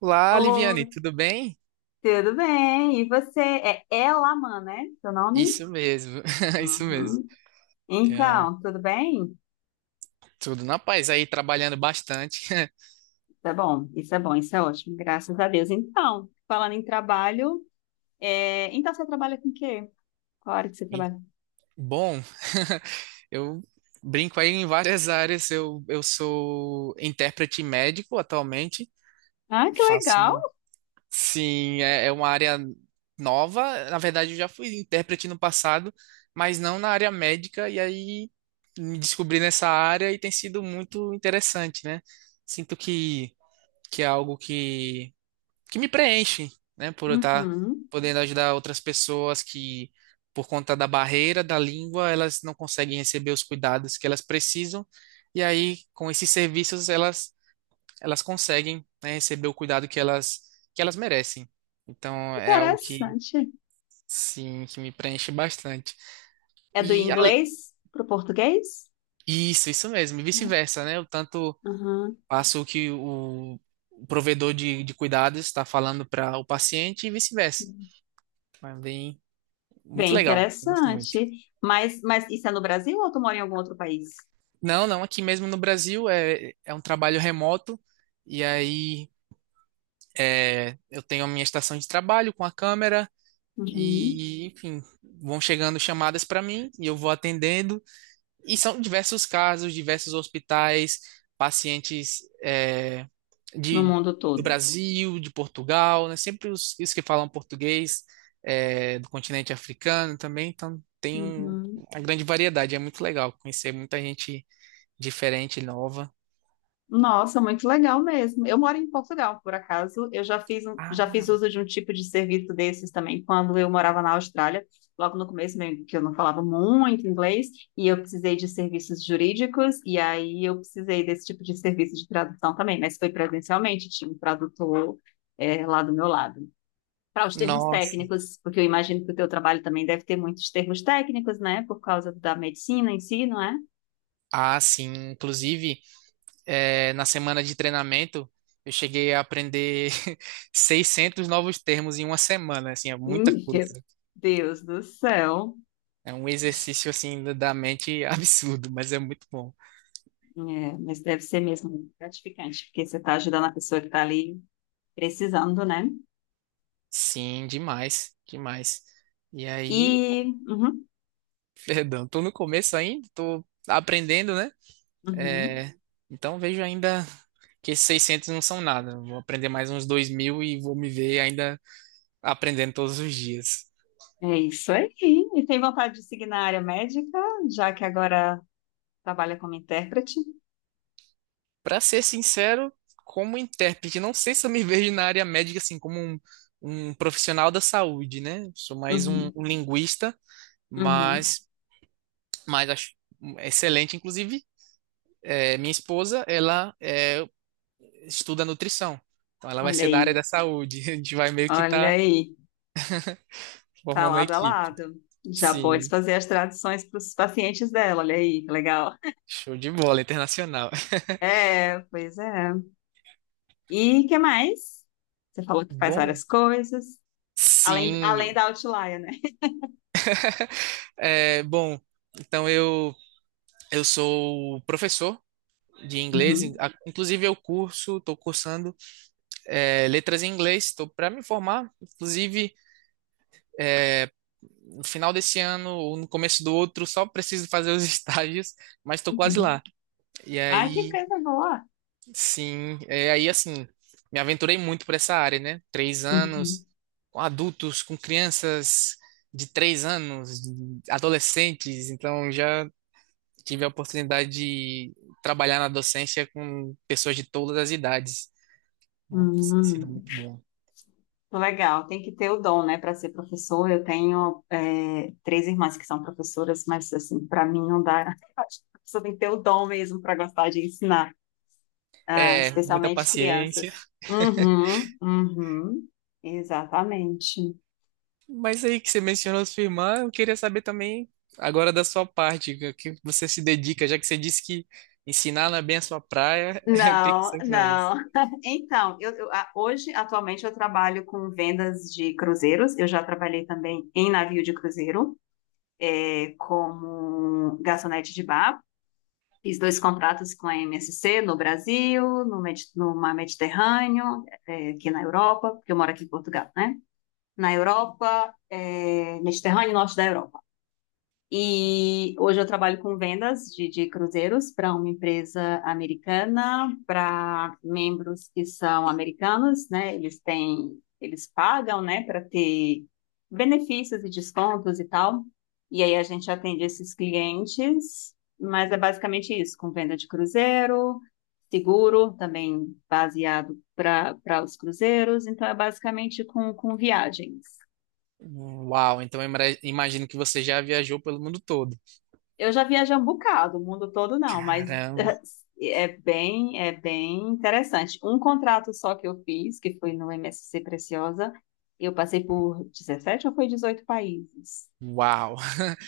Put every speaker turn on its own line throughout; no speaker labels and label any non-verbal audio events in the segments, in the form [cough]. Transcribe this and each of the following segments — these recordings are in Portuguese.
Olá,
Oi,
Liviane, tudo bem?
tudo bem? E você? É Elaman, né? Seu nome?
Isso mesmo, [laughs] isso mesmo.
Uhum.
Tem,
Então, tudo bem?
tudo na paz aí, trabalhando bastante. [laughs]
Tá bom, isso é ótimo, graças a Deus. Então, falando em trabalho, então você trabalha com o quê? Qual área que você
Hein?
trabalha?
Bom, [laughs] eu brinco aí em várias áreas. Eu sou intérprete médico atualmente.
Ah, que legal!
Faço. Sim, é uma área nova. Na verdade, eu já fui intérprete no passado, mas não na área médica. E aí me descobri nessa área e tem sido muito interessante, né? Sinto que é algo que me preenche, né? Por eu estar
Uhum.
podendo ajudar outras pessoas que, por conta da barreira da língua, elas não conseguem receber os cuidados que elas precisam. E aí, com esses serviços, elas conseguem, né, receber o cuidado que elas merecem. Então, é algo que,
Interessante.
sim, que me preenche bastante.
É do
E a-
inglês para o português?
isso, isso mesmo, e
É.
vice-versa, né? Eu tanto
Uhum.
passo o que o provedor de cuidados está falando para o paciente e vice-versa. Mas bem, muito
Bem
legal. Eu gosto muito.
interessante. Mas isso é no Brasil ou tu mora em algum outro país?
Não, não, aqui mesmo no Brasil é um trabalho remoto, e aí eu tenho a minha estação de trabalho com a câmera,
Uhum.
e enfim, vão chegando chamadas para mim e eu vou atendendo. E são diversos casos, diversos hospitais, pacientes
No
de,
mundo
do
todo?
Brasil, de Portugal, né? Sempre os que falam português, é, do continente africano também, então tem
Uhum.
uma grande variedade, é muito legal conhecer muita gente diferente, nova.
Nossa, muito legal mesmo. Eu moro em Portugal, por acaso. Eu já fiz
Ah,
uso de um tipo de serviço desses também quando eu morava na Austrália. Logo no começo, meio que eu não falava muito inglês, e eu precisei de serviços jurídicos, e aí eu precisei desse tipo de serviço de tradução também, mas foi presencialmente, tinha um tradutor, lá do meu lado. Para os termos
nossa.
técnicos, porque eu imagino que o teu trabalho também deve ter muitos termos técnicos, né? Por causa da medicina em si, não é?
Ah, sim. Inclusive, na semana de treinamento, eu cheguei a aprender [laughs] 600 novos termos em uma semana. Assim, é
Meu
muita coisa.
Deus do céu.
É um exercício, assim, da mente [laughs] absurdo, mas é muito bom.
É, mas deve ser mesmo gratificante, porque você está ajudando a pessoa que está ali precisando, né?
Sim, demais, demais. E aí,
E
pô,
uhum,
[laughs] perdão, tô no começo ainda, tô aprendendo, né?
uhum,
Eh, então vejo ainda que esses 600 não são nada. Vou aprender mais uns 2.000 e vou me ver ainda aprendendo todos os dias.
é isso aí. E tem vontade de seguir na área médica, já que agora trabalha como intérprete?
Pra ser sincero, como intérprete, não sei se eu me [laughs] vejo na área médica assim como um profissional da saúde, né? Sou mais um,
Uhum,
um linguista,
uhum.
mas, mas acho excelente. Inclusive, minha esposa, ela estuda nutrição, então ela vai
Olha
ser da área
aí,
da saúde. [laughs] A gente vai meio que
olha
tá
aí, tá
formando uma
lado a
equipe.
lado. Já pode
Sim,
fazer as traduções para os pacientes dela, olha aí, que legal.
show de bola, internacional. [laughs]
É, pois é. E que mais? Você falou que faz
Bom,
várias coisas, além
sim.
da Outlier, né?
É, bom, então eu sou professor de inglês.
Uhum.
Inclusive, eu curso, estou cursando letras em inglês, estou para me formar. Inclusive, é, no final desse ano ou no começo do outro, só preciso fazer os [laughs] estágios, mas estou quase
Uhum.
lá. E
Ai, que
aí,
coisa boa!
sim, aí assim, me aventurei muito por essa área, né? 3 anos
Uhum.
com adultos, com crianças de 3 anos, adolescentes, então já tive a oportunidade de trabalhar na docência com pessoas de todas as idades. Nossa, tem sido
Hum,
muito bom.
legal, tem que ter o dom, né, para ser professor. Eu tenho três irmãs que são professoras, mas assim, para mim não dá. [laughs] Você tem que ter o dom mesmo para gostar de ensinar, ah,
É, muita
especialmente crianças.
paciência.
Uhum, uhum, exatamente.
Mas aí que você mencionou sua irmã, eu queria saber também agora da sua parte, o que você se dedica, já que você disse que ensinar não é bem a sua praia, [laughs] o que que
Não,
você faz?
não. [laughs] Então, hoje, atualmente, eu trabalho com vendas de cruzeiros. Eu já trabalhei também em navio de cruzeiro. Como garçonete de bar. Fiz dois contratos com a MSC no Brasil, no Mar Mediterrâneo, aqui na Europa, porque eu moro aqui em Portugal, né? Na Europa, Mediterrâneo e Norte da Europa. E hoje eu trabalho com vendas de cruzeiros para uma empresa americana, para membros que são americanos, né? Eles pagam, né, para ter benefícios e descontos e tal. E aí a gente atende esses clientes, mas é basicamente isso, com venda de cruzeiro, seguro, também baseado para os cruzeiros, então é basicamente com viagens.
Uau, então eu imagino que você já viajou pelo mundo todo.
Eu já viajei um bocado, o mundo todo não, mas
Caramba,
[laughs] é bem interessante. Um contrato só que eu fiz, que foi no MSC Preciosa, eu passei por 17 ou foi 18 países?
uau.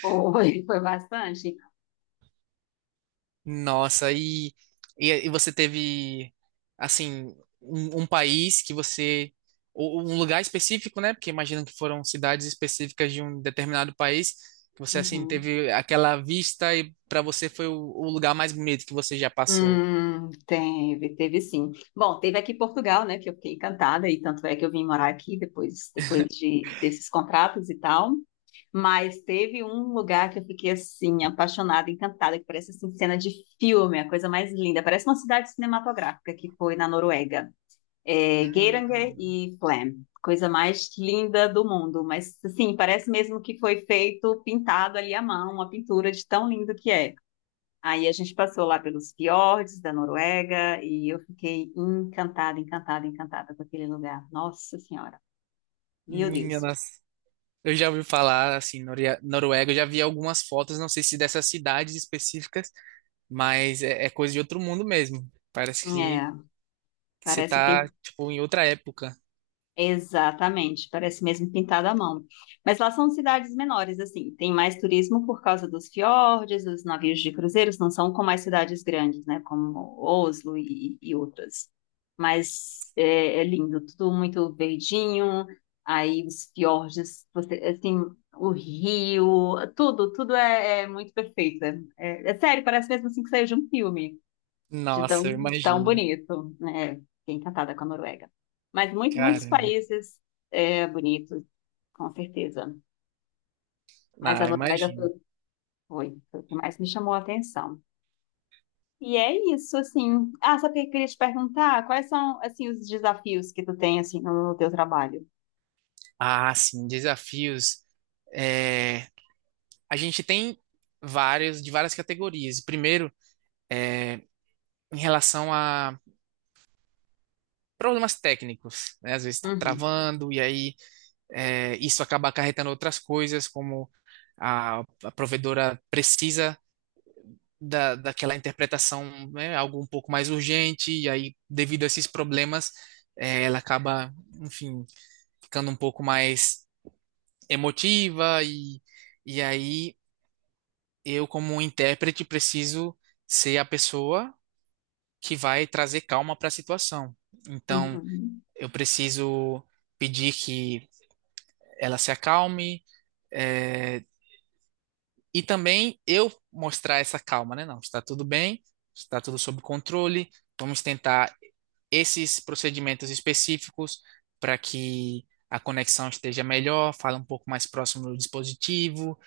Foi, [laughs] foi bastante.
Nossa, e você teve, assim, um país que você, ou um lugar específico, né? Porque imagino que foram cidades específicas de um determinado país, que você, assim,
Uhum.
teve aquela vista e para você foi o lugar mais bonito que você já passou.
Teve sim. Bom, teve aqui em Portugal, né, que eu fiquei encantada, e tanto é que eu vim morar aqui depois, desses contratos e tal. Mas teve um lugar que eu fiquei assim, apaixonada, encantada, que parece assim, cena de filme, a coisa mais linda. Parece uma cidade cinematográfica que foi na Noruega. É, Geiranger
Hum,
e Flem. Coisa mais linda do mundo. Mas assim, parece mesmo que foi feito, pintado ali à mão, uma pintura de tão lindo que é. Aí a gente passou lá pelos fiordes da Noruega e eu fiquei encantada, encantada, encantada com aquele lugar. Nossa Senhora, meu
minha
Deus.
nossa. Eu já ouvi falar, assim, Noruega, eu já vi algumas fotos, não sei se dessas cidades específicas, mas é coisa de outro mundo mesmo. Parece que,
É,
que você
parece
tá,
pin-
tipo, em outra época.
exatamente, parece mesmo pintado à mão. Mas lá são cidades menores, assim, tem mais turismo por causa dos fiordes, dos navios de cruzeiros, não são como as cidades grandes, né, como Oslo e outras. Mas é lindo, tudo muito verdinho, aí os fiordes, assim, o rio, tudo é muito perfeito. É sério, parece mesmo assim que saiu de um filme de tão,
Nossa, eu
tão
imagino.
bonito, né? Fiquei encantada com a Noruega. Mas muitos
Caramba.
países bonitos, com certeza. Mas
Ah,
a
eu
Noruega foi,
imagino.
foi, foi o que mais me chamou a atenção. E é isso, assim. Ah, sabe o que eu queria te perguntar? Quais são, assim, os desafios que tu tem, assim, no teu trabalho?
Ah, sim, desafios. É, a gente tem vários, de várias categorias. Primeiro, em relação a problemas técnicos, né? Às vezes está
Uhum,
travando, e aí isso acaba acarretando outras coisas, como a provedora precisa daquela interpretação, né? Algo um pouco mais urgente, e aí, devido a esses problemas, ela acaba, enfim, ficando um pouco mais emotiva e aí eu, como um intérprete, preciso ser a pessoa que vai trazer calma para a situação. Então,
uhum,
eu preciso pedir que ela se acalme, eh, e também eu mostrar essa calma, né? Não, está tudo bem, está tudo sob controle, vamos tentar esses procedimentos específicos para que a conexão esteja melhor, fala um pouco mais próximo do dispositivo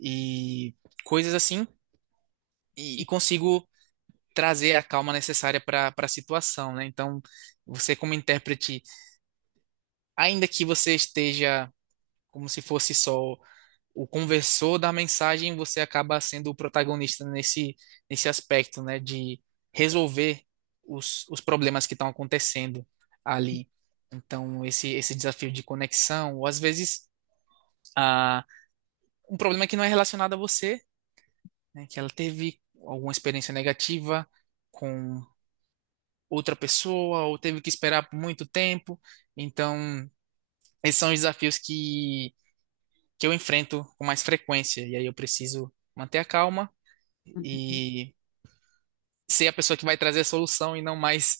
e coisas assim, e consigo trazer a calma necessária para a situação, né? Então, você como intérprete, ainda que você esteja como se fosse só o conversor da mensagem, você acaba sendo o protagonista nesse aspecto, né, de resolver os problemas que estão acontecendo ali. Então, esse desafio de conexão, ou às vezes a, um problema que não é relacionado a você, né, que ela teve alguma experiência negativa com outra pessoa, ou teve que esperar por muito tempo. Então, esses são os desafios que eu enfrento com mais frequência, e aí eu preciso manter a calma
uhum,
e ser a pessoa que vai trazer a solução e não mais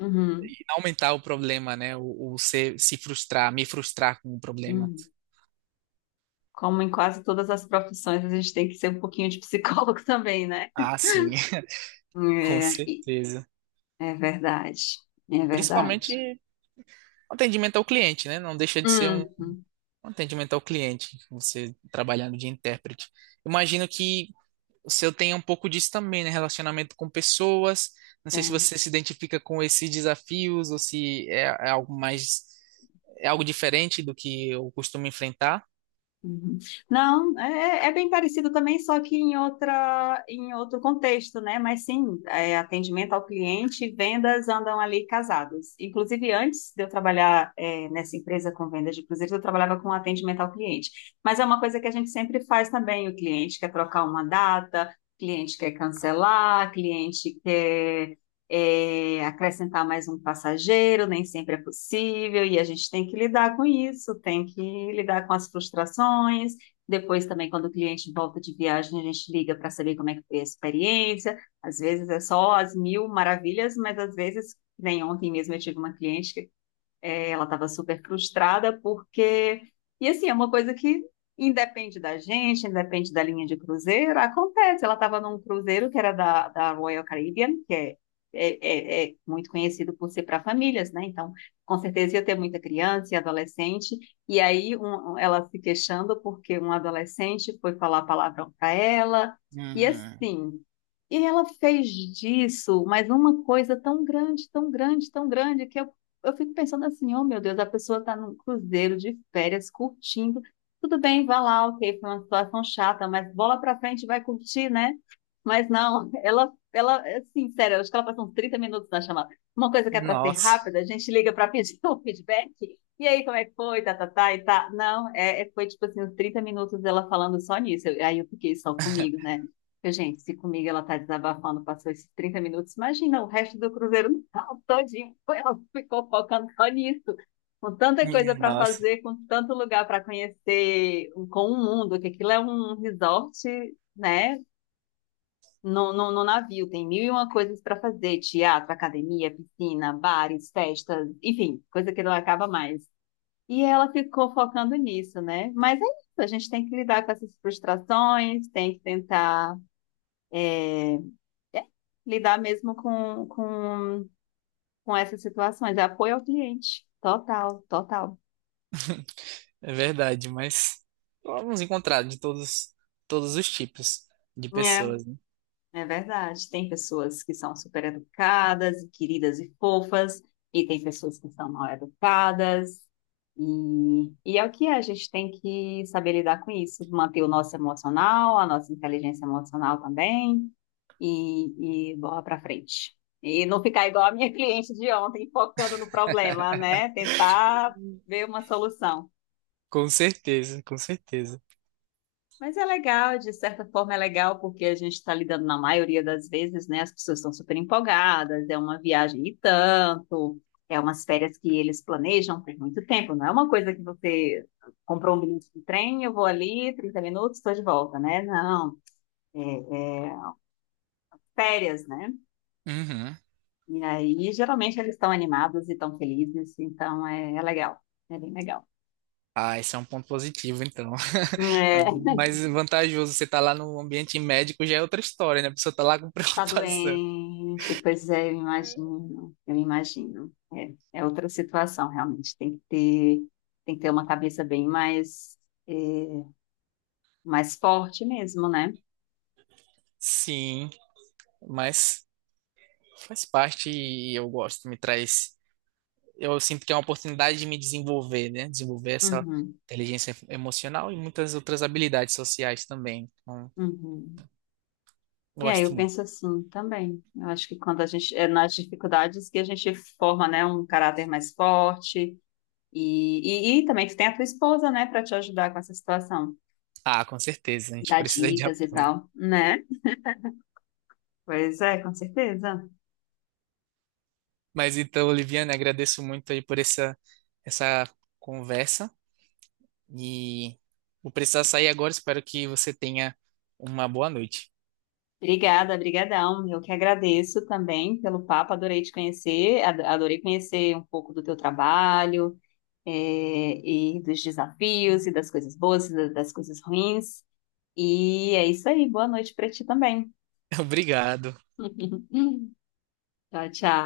uhum,
e não aumentar o problema, né? Ou se frustrar, me frustrar com o problema.
uhum. Como em quase todas as profissões, a gente tem que ser um pouquinho de psicólogo [laughs] também, né?
Ah, sim, [laughs] com
É,
certeza.
é verdade, é verdade.
Principalmente atendimento ao cliente, né? Não deixa de ser um
Uhum,
um atendimento ao cliente, você trabalhando de intérprete. Imagino que o seu tem um pouco disso também, né? Relacionamento com pessoas. Não sei se
tem.
você se identifica com esses desafios ou se é algo mais, é algo diferente do que eu costumo enfrentar.
Uhum. Não, é bem parecido também, só que em em outro contexto, né? Mas sim, atendimento ao cliente e vendas andam ali casados. Inclusive, antes de eu trabalhar, nessa empresa com vendas de cruzeiros, eu trabalhava com atendimento ao cliente. Mas é uma coisa que a gente sempre faz também. O cliente quer trocar uma data, cliente quer cancelar, cliente quer acrescentar mais um passageiro, nem sempre é possível, e a gente tem que lidar com isso, tem que lidar com as frustrações. Depois também, quando o cliente volta de viagem, a gente liga para saber como é que foi a experiência. Às vezes é só as mil maravilhas, mas às vezes, nem ontem mesmo eu tive uma cliente que ela estava super frustrada porque. E assim, é uma coisa que independe da gente, independe da linha de cruzeiro, acontece. Ela estava num cruzeiro que era da Royal Caribbean, que é, é muito conhecido por ser para famílias, né? Então, com certeza ia ter muita criança e adolescente. E aí, ela se queixando porque um adolescente foi falar palavrão para ela. E
Hum,
assim, e ela fez disso, mas uma coisa tão grande, tão grande, tão grande, que eu fico pensando assim, oh meu Deus, a pessoa está num cruzeiro de férias, curtindo. Tudo bem, vai lá, ok, foi uma situação chata, mas bola pra frente, vai curtir, né? Mas não, [laughs] ela, é assim, sério, eu acho que ela passou uns 30 minutos na chamada. Uma coisa que é para ser
nossa,
rápida, a gente liga para pedir [laughs] o feedback. E aí, como é que foi? Tá, tá, tá, e tá. Não, foi tipo assim, uns 30 minutos dela falando só nisso. Aí eu fiquei só comigo,
[laughs]
né? Porque, gente, se comigo ela tá desabafando, passou esses 30 minutos, imagina o resto do Cruzeiro [laughs] no tal todinho. Ela ficou focando só nisso. Com tanta
minha
coisa para
nossa.
fazer, com tanto lugar para conhecer, com o mundo, que aquilo é um resort, né? No navio, tem mil e uma coisas para fazer: teatro, academia, piscina, bares, festas, enfim, coisa que não acaba mais. E ela ficou focando nisso, né? Mas é isso, a gente tem que lidar com essas frustrações, tem que tentar lidar mesmo com essas situações. É apoio ao cliente. Total, total.
É verdade, mas vamos encontrar de todos os tipos de pessoas,
É,
né?
é verdade. Tem pessoas que são super educadas, queridas e fofas, e tem pessoas que são mal educadas. E é o que é, a gente tem que saber lidar com isso, manter o nosso emocional, a nossa inteligência emocional também, e bola pra frente. E não ficar igual a minha [laughs] cliente de ontem, focando no problema, né? Tentar ver uma solução.
Com certeza, com certeza.
Mas é legal, de certa forma é legal, porque a gente está lidando, na maioria das vezes, né? As pessoas estão super empolgadas, é uma viagem e tanto, é umas férias que eles planejam por muito tempo, não é uma coisa que você comprou um bilhete de trem, eu vou ali, 30 minutos, estou de volta, né? Não, é férias, né?
Uhum.
E aí, geralmente, eles estão animados e estão felizes, então é legal, é bem legal.
Ah, esse é um ponto positivo, então. [laughs]
É,
Mais vantajoso você tá lá no ambiente médico já é outra história, né? A pessoa tá lá com [laughs]
tá
preocupação.
doente, pois é, eu imagino, eu imagino. É outra situação, realmente. Tem que ter uma cabeça bem mais, é, mais forte mesmo, né?
Sim, mas faz parte e eu gosto, me traz. Eu sinto que é uma oportunidade de me desenvolver, né? Desenvolver essa
Uhum,
inteligência emocional e muitas outras habilidades sociais também. Então,
uhum. E aí eu
gosto.
penso assim também. Eu acho que quando a gente, é nas dificuldades que a gente forma, né, um caráter mais forte e também que tem a tua esposa, né, para te ajudar com essa situação,
Ah, com certeza, a gente
dar
precisa de [laughs]
dicas e
apoio.
tal, né? Pois é, com certeza.
Mas então, Oliviana, agradeço muito aí por essa conversa e vou precisar sair agora. Espero que você tenha uma boa noite.
Obrigada, brigadão. Eu que agradeço também pelo papo, adorei te conhecer, adorei conhecer um pouco do teu trabalho, é, e dos desafios, e das coisas boas, e das coisas ruins. E é isso aí, boa noite para ti também.
[laughs] Obrigado.
[laughs] Tchau, tchau.